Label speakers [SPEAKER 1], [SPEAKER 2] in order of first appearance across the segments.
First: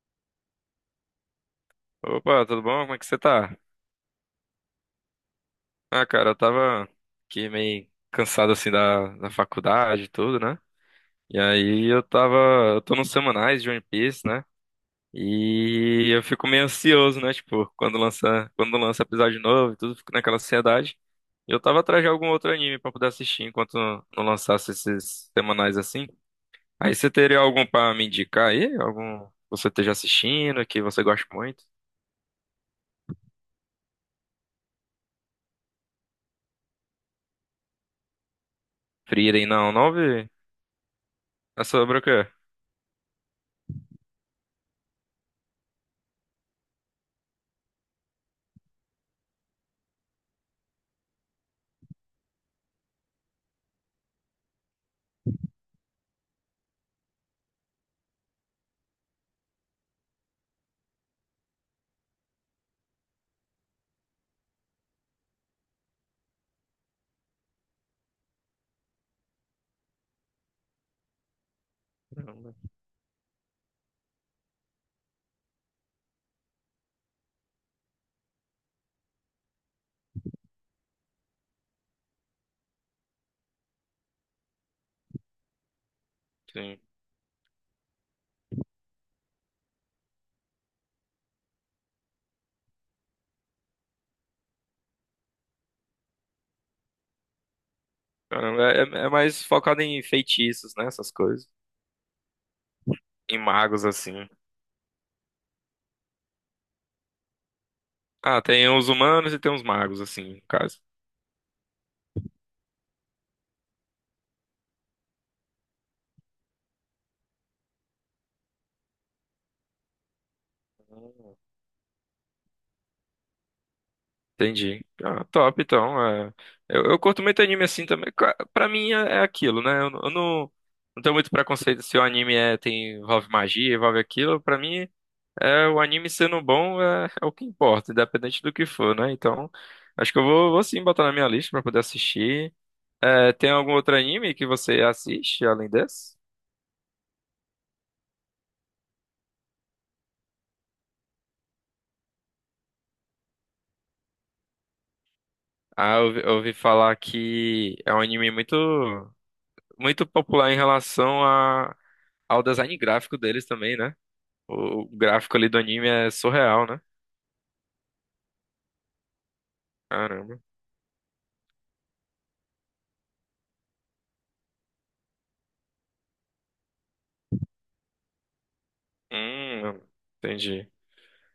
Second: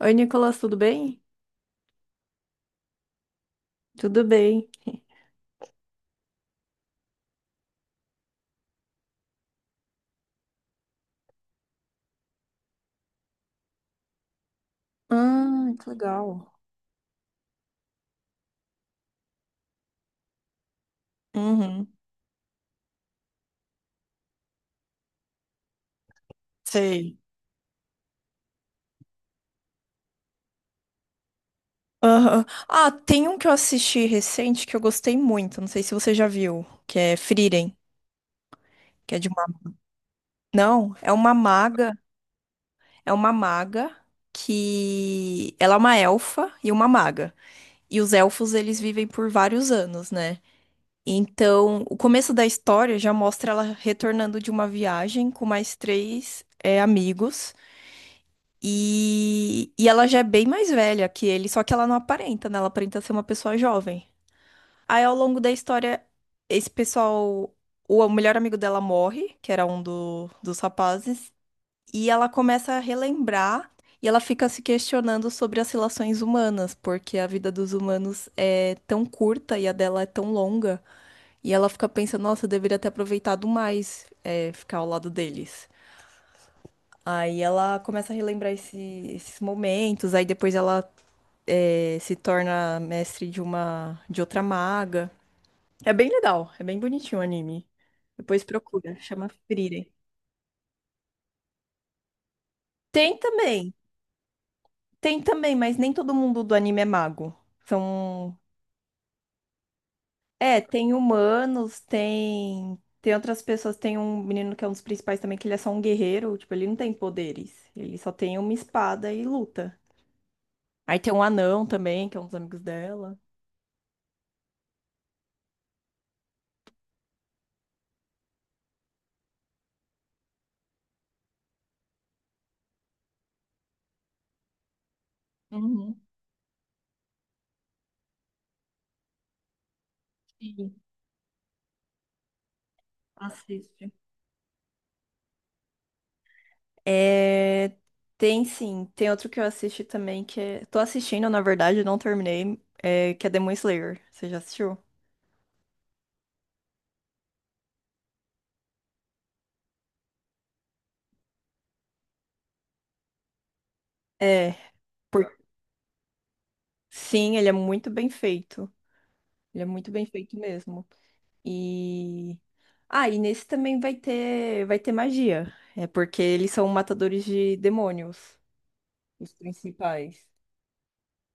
[SPEAKER 1] Oi, Nicolas, tudo bem?
[SPEAKER 2] Opa, tudo bom? Como é que você tá?
[SPEAKER 1] Tudo bem.
[SPEAKER 2] Ah, cara, eu tava aqui meio cansado assim da faculdade e tudo, né? E aí eu tava. Eu tô nos semanais de One Piece, né?
[SPEAKER 1] Ah, que
[SPEAKER 2] E eu fico
[SPEAKER 1] legal.
[SPEAKER 2] meio ansioso, né? Tipo, quando lança episódio novo e tudo, fico naquela ansiedade. E eu tava
[SPEAKER 1] Uhum,
[SPEAKER 2] atrás de algum outro anime pra poder assistir enquanto não lançasse esses semanais assim. Aí você
[SPEAKER 1] sei.
[SPEAKER 2] teria algum pra me indicar aí? Algum que você esteja assistindo, que você goste muito?
[SPEAKER 1] Aham. Ah, tem um que eu assisti recente que eu gostei muito, não sei se você já viu, que é Frieren, que é de uma...
[SPEAKER 2] Frieren não vi.
[SPEAKER 1] Não,
[SPEAKER 2] É sobre o quê?
[SPEAKER 1] é uma maga que... Ela é uma elfa e uma maga. E os elfos, eles vivem por vários anos, né? Então, o começo da história já mostra ela retornando de uma viagem com mais três, amigos. E ela já é bem mais velha que ele, só que ela não aparenta, né? Ela aparenta ser uma pessoa jovem. Aí, ao longo da história, esse pessoal, o melhor amigo dela morre, que era dos rapazes, e ela começa a relembrar e ela fica se questionando sobre as relações humanas, porque a vida dos humanos é tão curta e a dela é tão longa. E ela fica pensando, nossa, eu deveria ter aproveitado mais, ficar ao lado deles.
[SPEAKER 2] Sim.
[SPEAKER 1] Aí ela começa a relembrar esses momentos, aí depois ela, se torna mestre de uma, de outra maga. É bem legal, é bem bonitinho o anime. Depois
[SPEAKER 2] Caramba,
[SPEAKER 1] procura,
[SPEAKER 2] é
[SPEAKER 1] chama
[SPEAKER 2] mais focado
[SPEAKER 1] Frieren.
[SPEAKER 2] em feitiços, né? Essas coisas.
[SPEAKER 1] Tem
[SPEAKER 2] Em
[SPEAKER 1] também.
[SPEAKER 2] magos, assim.
[SPEAKER 1] Tem também, mas nem todo mundo do anime é mago. São.
[SPEAKER 2] Ah, tem os humanos e tem os magos, assim, no
[SPEAKER 1] É,
[SPEAKER 2] caso.
[SPEAKER 1] tem humanos, tem. Tem outras pessoas, tem um menino que é um dos principais também, que ele é só um guerreiro, tipo, ele não tem poderes. Ele só tem uma espada e luta. Aí tem um
[SPEAKER 2] Hum.
[SPEAKER 1] anão também, que é um dos amigos dela.
[SPEAKER 2] Entendi. Ah, top, então. Eu curto muito anime assim também. Pra mim é aquilo, né? Eu não não tenho muito preconceito se o anime envolve magia, envolve aquilo. Pra mim, o
[SPEAKER 1] Uhum,
[SPEAKER 2] anime sendo bom é o que importa, independente do que for, né? Então, acho que vou
[SPEAKER 1] sim,
[SPEAKER 2] sim botar na minha lista pra poder assistir. É, tem algum
[SPEAKER 1] assiste.
[SPEAKER 2] outro anime que você assiste além desse?
[SPEAKER 1] É, tem sim, tem outro que eu assisti também, que é... Tô assistindo, na verdade, não terminei, é... que é Demon Slayer. Você já assistiu?
[SPEAKER 2] Ah, eu ouvi falar que é um anime muito popular em relação a, ao design gráfico deles também, né?
[SPEAKER 1] É,
[SPEAKER 2] O
[SPEAKER 1] por...
[SPEAKER 2] gráfico ali do anime é surreal, né?
[SPEAKER 1] sim, ele é muito bem feito. Ele é muito bem feito
[SPEAKER 2] Caramba.
[SPEAKER 1] mesmo. E e nesse também vai ter magia. É porque eles são matadores de demônios, os
[SPEAKER 2] Hum,
[SPEAKER 1] principais.
[SPEAKER 2] entendi.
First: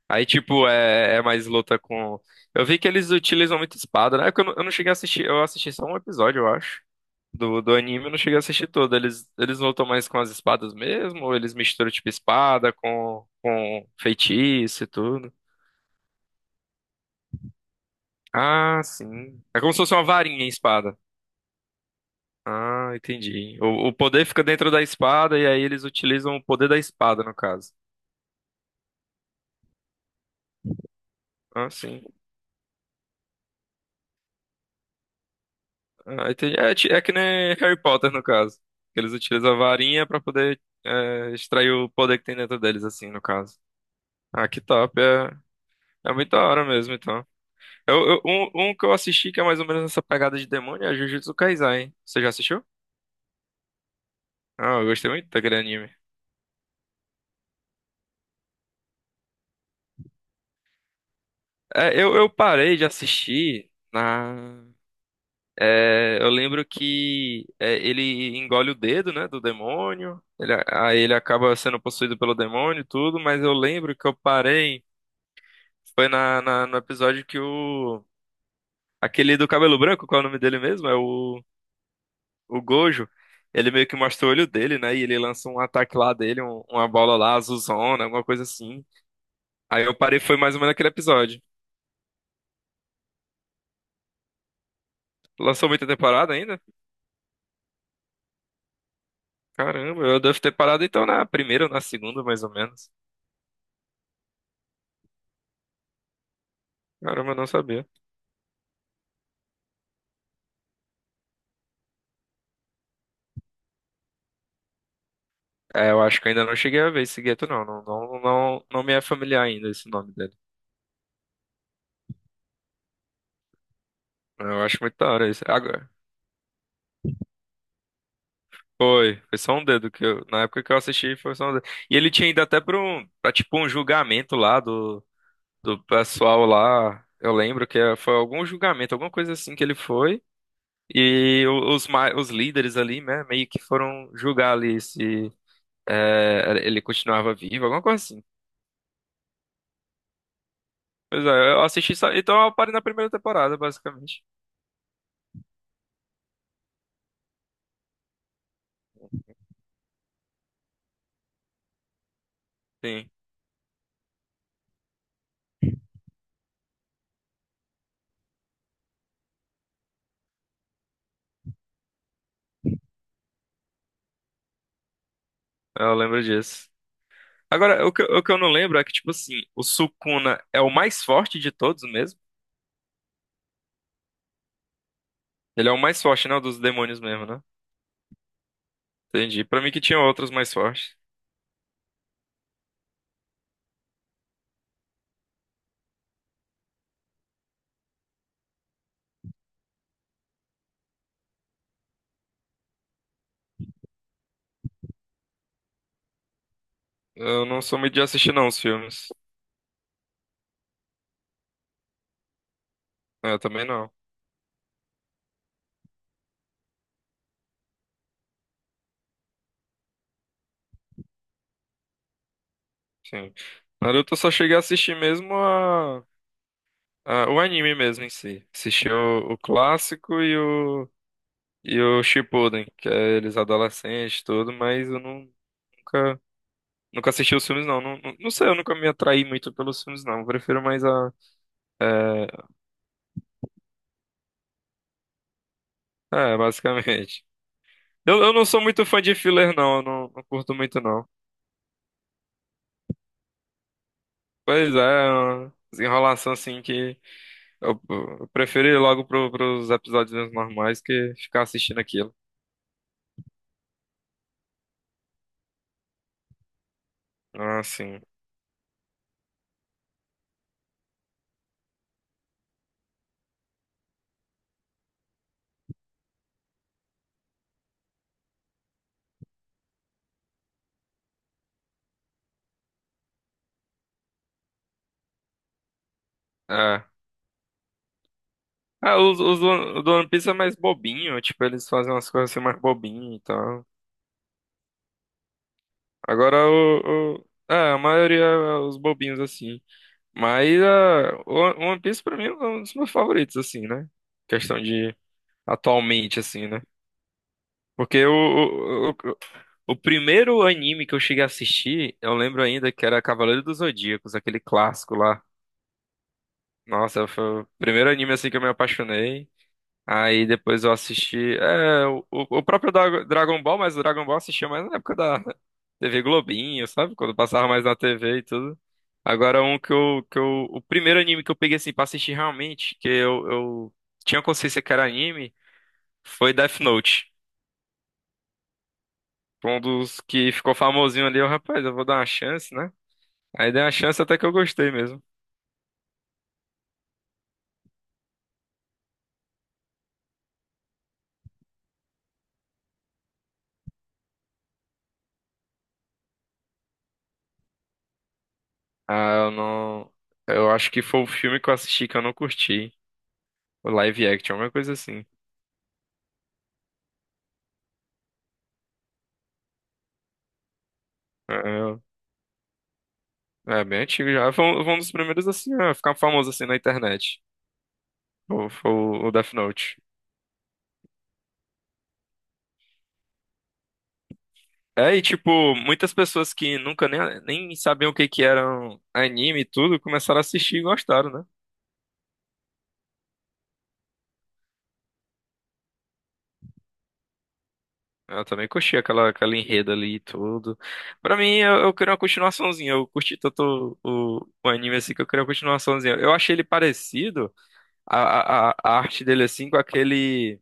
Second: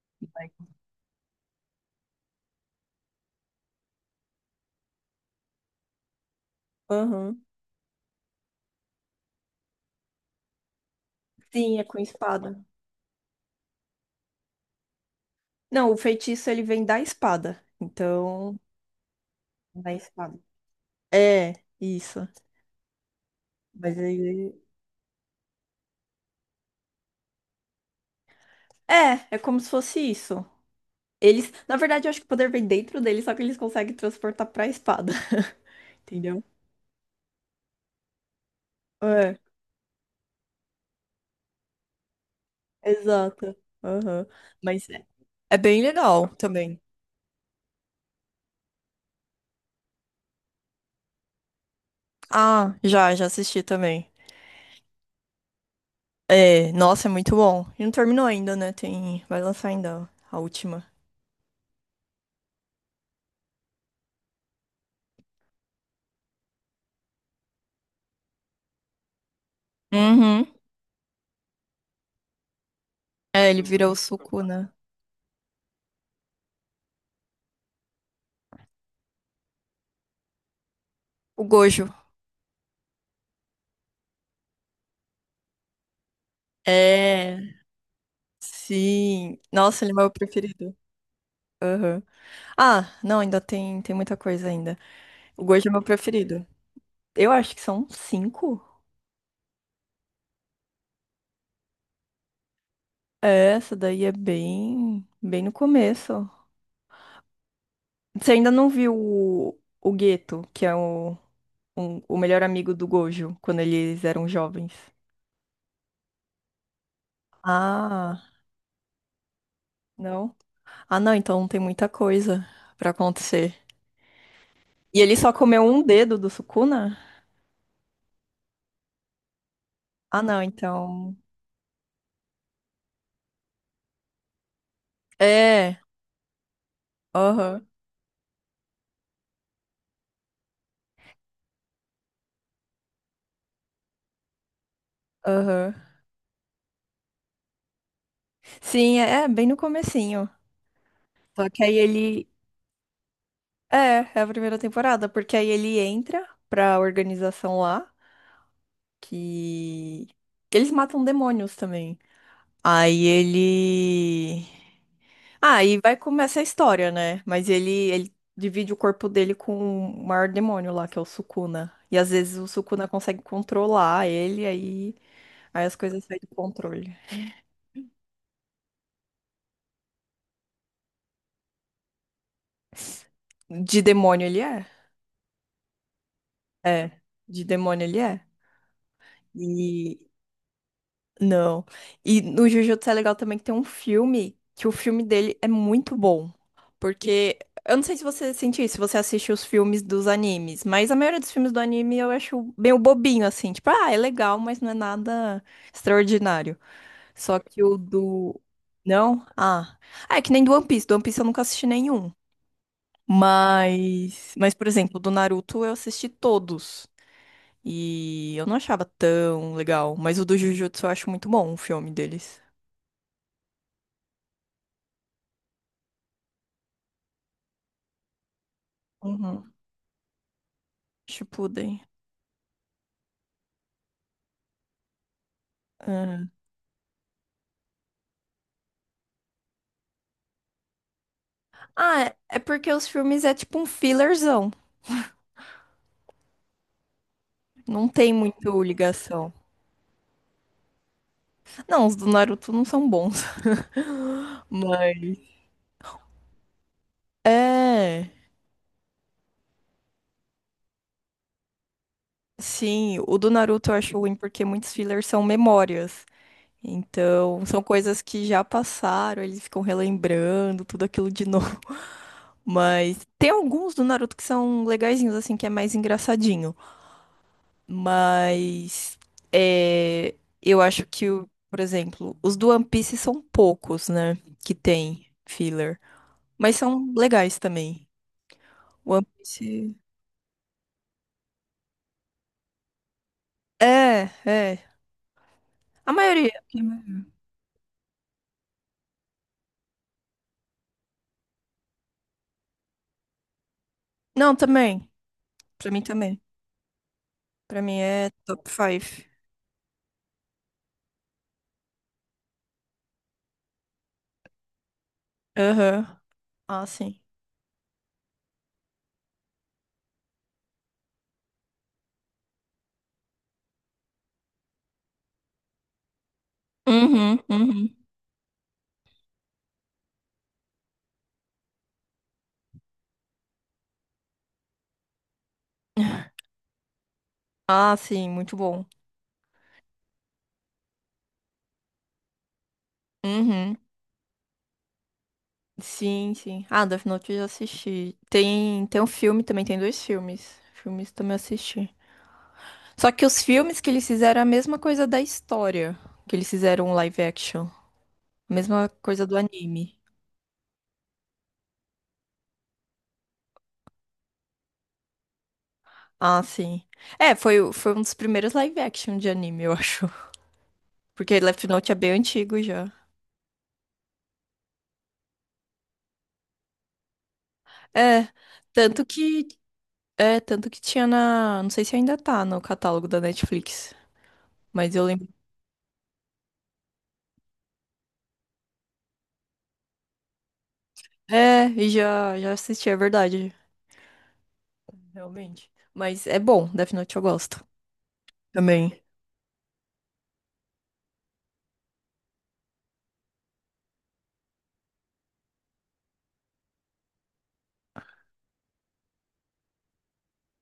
[SPEAKER 2] Aí,
[SPEAKER 1] Vai-
[SPEAKER 2] tipo, é mais luta com. Eu vi que eles utilizam muito espada, né? É que eu não cheguei a assistir, eu assisti só um episódio, eu acho.
[SPEAKER 1] Aham.
[SPEAKER 2] Do anime, eu não cheguei a assistir todo. Eles lutam mais com as espadas mesmo? Ou eles
[SPEAKER 1] Sim, é
[SPEAKER 2] misturam,
[SPEAKER 1] com
[SPEAKER 2] tipo,
[SPEAKER 1] espada.
[SPEAKER 2] espada com feitiço e tudo?
[SPEAKER 1] Não, o feitiço ele vem da espada. Então,
[SPEAKER 2] Ah, sim. É como se
[SPEAKER 1] da
[SPEAKER 2] fosse uma
[SPEAKER 1] espada.
[SPEAKER 2] varinha em espada.
[SPEAKER 1] É, isso.
[SPEAKER 2] Ah, entendi. O
[SPEAKER 1] Mas
[SPEAKER 2] poder fica
[SPEAKER 1] ele
[SPEAKER 2] dentro da espada e aí eles utilizam o poder da espada, no caso.
[SPEAKER 1] é como se fosse isso. Eles,
[SPEAKER 2] Ah,
[SPEAKER 1] na
[SPEAKER 2] sim.
[SPEAKER 1] verdade, eu acho que o poder vem dentro deles, só que eles conseguem transportar pra espada.
[SPEAKER 2] Ah,
[SPEAKER 1] Entendeu?
[SPEAKER 2] entendi. É que nem Harry Potter, no caso. Eles utilizam a varinha pra poder extrair o poder que tem dentro deles, assim, no
[SPEAKER 1] Exato.
[SPEAKER 2] caso.
[SPEAKER 1] Aham.
[SPEAKER 2] Ah, que
[SPEAKER 1] Mas
[SPEAKER 2] top.
[SPEAKER 1] é,
[SPEAKER 2] É,
[SPEAKER 1] é bem
[SPEAKER 2] é
[SPEAKER 1] legal
[SPEAKER 2] muito da hora
[SPEAKER 1] também.
[SPEAKER 2] mesmo, então. Um que eu assisti que é mais ou menos essa pegada de demônio é Jujutsu Kaisen, hein? Você já assistiu?
[SPEAKER 1] Ah, já, já assisti também.
[SPEAKER 2] Ah, eu gostei muito daquele anime.
[SPEAKER 1] É, nossa, é muito bom. E não terminou ainda, né? Tem, vai lançar ainda a última.
[SPEAKER 2] Eu parei de assistir na. É, eu lembro que ele engole o dedo, né, do demônio.
[SPEAKER 1] Uhum.
[SPEAKER 2] Ele acaba sendo possuído pelo demônio e tudo, mas
[SPEAKER 1] É,
[SPEAKER 2] eu
[SPEAKER 1] ele vira o
[SPEAKER 2] lembro que eu
[SPEAKER 1] suco, né?
[SPEAKER 2] parei. No episódio que o. Aquele do cabelo branco, qual é o nome dele mesmo?
[SPEAKER 1] O Gojo.
[SPEAKER 2] O Gojo. Ele meio que mostra o olho dele, né? E ele lança um ataque lá dele, uma bola lá,
[SPEAKER 1] É,
[SPEAKER 2] azulzona, alguma coisa assim.
[SPEAKER 1] sim. Nossa,
[SPEAKER 2] Aí
[SPEAKER 1] ele
[SPEAKER 2] eu
[SPEAKER 1] é meu
[SPEAKER 2] parei, foi mais ou menos
[SPEAKER 1] preferido.
[SPEAKER 2] aquele episódio.
[SPEAKER 1] Aham. Ah, não, ainda tem, tem muita coisa ainda. O
[SPEAKER 2] Lançou
[SPEAKER 1] Gojo é meu
[SPEAKER 2] muita temporada
[SPEAKER 1] preferido.
[SPEAKER 2] ainda?
[SPEAKER 1] Eu acho que são cinco.
[SPEAKER 2] Caramba, eu devo ter parado então na primeira ou na segunda, mais ou menos.
[SPEAKER 1] É, essa daí é bem, bem no começo.
[SPEAKER 2] Caramba, eu não sabia.
[SPEAKER 1] Você ainda não viu o Geto, que é o, o melhor amigo do Gojo, quando eles eram jovens?
[SPEAKER 2] É, eu acho que eu ainda não cheguei a ver esse gueto, não.
[SPEAKER 1] Ah,
[SPEAKER 2] Não me é familiar ainda esse nome dele.
[SPEAKER 1] não? Ah, não, então tem muita coisa pra acontecer.
[SPEAKER 2] Eu acho muito
[SPEAKER 1] E
[SPEAKER 2] da
[SPEAKER 1] ele
[SPEAKER 2] hora
[SPEAKER 1] só
[SPEAKER 2] isso.
[SPEAKER 1] comeu um
[SPEAKER 2] Agora,
[SPEAKER 1] dedo do Sukuna?
[SPEAKER 2] foi, foi só um dedo que
[SPEAKER 1] Ah,
[SPEAKER 2] eu,
[SPEAKER 1] não,
[SPEAKER 2] na época que eu assisti,
[SPEAKER 1] então.
[SPEAKER 2] foi só um dedo. E ele tinha ido até pra, tipo um julgamento lá
[SPEAKER 1] É,
[SPEAKER 2] do pessoal lá. Eu
[SPEAKER 1] aham,
[SPEAKER 2] lembro que foi algum julgamento, alguma coisa assim que ele foi. E os líderes ali, né, meio que foram julgar ali se
[SPEAKER 1] aham.
[SPEAKER 2] ele continuava vivo, alguma coisa assim.
[SPEAKER 1] Sim, é, é bem no comecinho.
[SPEAKER 2] Pois
[SPEAKER 1] Só
[SPEAKER 2] é,
[SPEAKER 1] que
[SPEAKER 2] eu
[SPEAKER 1] aí
[SPEAKER 2] assisti só.
[SPEAKER 1] ele.
[SPEAKER 2] Então eu parei na primeira temporada,
[SPEAKER 1] É, é
[SPEAKER 2] basicamente.
[SPEAKER 1] a primeira temporada, porque aí ele entra pra organização lá, que. Eles matam demônios também. Aí
[SPEAKER 2] Sim.
[SPEAKER 1] ele. Ah, e vai começar a história, né? Mas ele, divide o corpo dele com o maior demônio lá, que é o Sukuna. E às vezes o Sukuna consegue controlar ele, aí, aí as
[SPEAKER 2] Eu
[SPEAKER 1] coisas saem
[SPEAKER 2] lembro
[SPEAKER 1] do
[SPEAKER 2] disso.
[SPEAKER 1] controle.
[SPEAKER 2] Agora, o que eu não lembro é que, tipo assim, o Sukuna é o mais forte de todos mesmo?
[SPEAKER 1] De demônio ele é?
[SPEAKER 2] Ele é o mais forte, não, dos
[SPEAKER 1] É,
[SPEAKER 2] demônios mesmo,
[SPEAKER 1] de
[SPEAKER 2] né?
[SPEAKER 1] demônio ele é.
[SPEAKER 2] Entendi. Pra mim que tinha outros mais fortes.
[SPEAKER 1] Não. E no Jujutsu é legal também que tem um filme, que o filme dele é muito bom. Porque, eu não sei se você sentiu isso, se você assiste os filmes dos animes, mas a maioria dos filmes do anime eu acho meio bobinho, assim. Tipo, ah, é legal, mas não é nada extraordinário. Só
[SPEAKER 2] Eu
[SPEAKER 1] que
[SPEAKER 2] não
[SPEAKER 1] o
[SPEAKER 2] sou muito de assistir,
[SPEAKER 1] do...
[SPEAKER 2] não, os filmes.
[SPEAKER 1] Não? Ah. Ah, é que nem do One Piece. Do One Piece eu nunca assisti nenhum.
[SPEAKER 2] É, eu também não.
[SPEAKER 1] Mas, por exemplo, do Naruto eu assisti todos. E eu não achava tão legal, mas o do Jujutsu eu acho muito bom, o filme deles.
[SPEAKER 2] Sim. Naruto eu só cheguei a assistir mesmo a, o anime mesmo em si. Assisti o
[SPEAKER 1] Uhum.
[SPEAKER 2] clássico e
[SPEAKER 1] Shippuden.
[SPEAKER 2] o Shippuden, que é eles adolescentes e tudo, mas eu não, nunca,
[SPEAKER 1] Ah,
[SPEAKER 2] nunca assisti os filmes, não. Não sei, eu nunca me atraí muito pelos filmes, não. Eu prefiro mais a
[SPEAKER 1] Ah,
[SPEAKER 2] é,
[SPEAKER 1] é é porque os filmes é tipo um fillerzão.
[SPEAKER 2] é, basicamente.
[SPEAKER 1] Não tem
[SPEAKER 2] Eu não sou
[SPEAKER 1] muito
[SPEAKER 2] muito fã de
[SPEAKER 1] ligação.
[SPEAKER 2] filler, não. Eu não, não curto muito, não.
[SPEAKER 1] Não, os do Naruto não são bons.
[SPEAKER 2] Pois é, é
[SPEAKER 1] Mas.
[SPEAKER 2] uma desenrolação assim que eu,
[SPEAKER 1] É.
[SPEAKER 2] eu prefiro ir logo pros episódios normais que ficar assistindo aquilo.
[SPEAKER 1] Sim, o do Naruto eu acho ruim porque muitos fillers são memórias. Então,
[SPEAKER 2] Ah,
[SPEAKER 1] são coisas
[SPEAKER 2] sim.
[SPEAKER 1] que já passaram, eles ficam relembrando tudo aquilo de novo. Mas tem alguns do Naruto que são legaizinhos, assim, que é mais engraçadinho. Mas é, eu acho que, o- por exemplo, os do One Piece são poucos, né? Que tem filler. Mas
[SPEAKER 2] É.
[SPEAKER 1] são legais também. O
[SPEAKER 2] Ah,
[SPEAKER 1] One Piece.
[SPEAKER 2] o do One Piece é mais bobinho, tipo, eles fazem umas coisas assim mais bobinho e tal.
[SPEAKER 1] É, é. A maioria.
[SPEAKER 2] É, a maioria é os bobinhos assim. Mas ah, o One Piece pra mim é um dos meus favoritos, assim, né?
[SPEAKER 1] Não,
[SPEAKER 2] Questão
[SPEAKER 1] também.
[SPEAKER 2] de
[SPEAKER 1] Pra mim
[SPEAKER 2] atualmente,
[SPEAKER 1] também.
[SPEAKER 2] assim, né?
[SPEAKER 1] Pra mim
[SPEAKER 2] Porque
[SPEAKER 1] é top 5.
[SPEAKER 2] o primeiro anime que eu cheguei a assistir, eu lembro ainda que era Cavaleiro dos Zodíacos, aquele clássico lá.
[SPEAKER 1] Aham. Ah, sim.
[SPEAKER 2] Nossa, foi o primeiro anime assim que eu me apaixonei. Aí depois eu assisti. O próprio Dragon Ball, mas o Dragon Ball eu assistia mais na época da TV Globinho, sabe? Quando
[SPEAKER 1] Uhum,
[SPEAKER 2] passava mais na
[SPEAKER 1] uhum.
[SPEAKER 2] TV e tudo. Agora um que eu, que eu. O primeiro anime que eu peguei assim pra assistir realmente, que eu tinha consciência que era anime, foi Death Note.
[SPEAKER 1] Ah, sim, muito bom.
[SPEAKER 2] Um dos que ficou famosinho ali, eu, rapaz, eu vou dar uma chance, né? Aí
[SPEAKER 1] Uhum.
[SPEAKER 2] dei uma chance até que eu gostei mesmo.
[SPEAKER 1] Sim, sim. Ah, Death Note eu já assisti. Tem, tem um filme também, tem dois filmes. Filmes também assisti. Só que os filmes que eles fizeram é a mesma coisa da história, que eles fizeram um live action, a mesma coisa
[SPEAKER 2] Ah,
[SPEAKER 1] do
[SPEAKER 2] eu
[SPEAKER 1] anime.
[SPEAKER 2] não. Eu acho que foi o filme que eu assisti que eu não curti. O live action, alguma coisa assim.
[SPEAKER 1] Ah, sim. É, foi, foi um dos primeiros live action de anime, eu acho. Porque Left Note é
[SPEAKER 2] É,
[SPEAKER 1] bem antigo já.
[SPEAKER 2] é é bem antigo já. Foi um dos primeiros assim, a ficar famoso assim na internet.
[SPEAKER 1] É,
[SPEAKER 2] Foi, foi
[SPEAKER 1] tanto
[SPEAKER 2] o
[SPEAKER 1] que
[SPEAKER 2] Death Note.
[SPEAKER 1] tanto que tinha na, não sei se ainda tá no catálogo da Netflix, mas eu
[SPEAKER 2] É, e
[SPEAKER 1] lembro.
[SPEAKER 2] tipo, muitas pessoas que nunca nem, nem sabiam o que que eram anime e tudo, começaram a assistir e gostaram, né?
[SPEAKER 1] É, já já assisti, é verdade, realmente. Mas é bom, Death Note eu gosto
[SPEAKER 2] Eu também curti
[SPEAKER 1] também.
[SPEAKER 2] aquela enredo ali e tudo. Pra mim, eu queria uma continuaçãozinha. Eu curti tanto o anime assim que eu queria uma continuaçãozinha. Eu achei ele parecido, a arte dele assim, com aquele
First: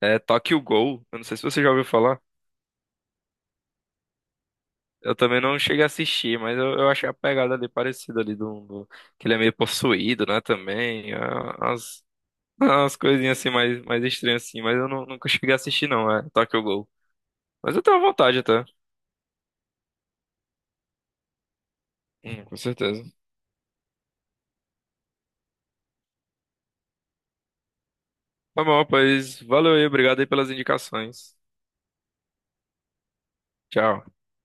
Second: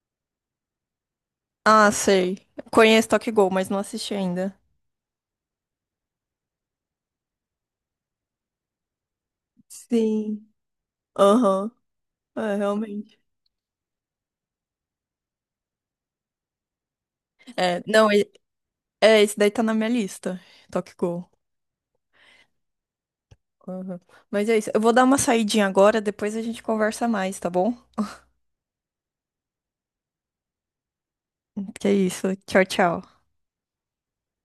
[SPEAKER 2] Tokyo Ghoul. Eu não sei se você já ouviu
[SPEAKER 1] Ah,
[SPEAKER 2] falar.
[SPEAKER 1] sei. Conheço Tokyo Ghoul, mas não assisti ainda.
[SPEAKER 2] Eu também não cheguei a assistir, mas eu achei a pegada ali parecida ali que ele é meio possuído, né,
[SPEAKER 1] Sim.
[SPEAKER 2] também.
[SPEAKER 1] Aham.
[SPEAKER 2] Ah,
[SPEAKER 1] É,
[SPEAKER 2] as
[SPEAKER 1] realmente.
[SPEAKER 2] coisinhas assim mais estranhas assim, mas eu não- nunca cheguei a assistir não, é Tokyo Ghoul. Mas eu
[SPEAKER 1] É,
[SPEAKER 2] tenho
[SPEAKER 1] não,
[SPEAKER 2] vontade até.
[SPEAKER 1] é, esse daí tá na minha lista. Tokyo Ghoul.
[SPEAKER 2] Com certeza.
[SPEAKER 1] Aham. Mas é isso. Eu vou dar uma saidinha agora, depois a gente conversa mais, tá bom?
[SPEAKER 2] Tá bom, pois valeu aí, obrigado aí pelas indicações.
[SPEAKER 1] Que é isso. Tchau, tchau.
[SPEAKER 2] Tchau.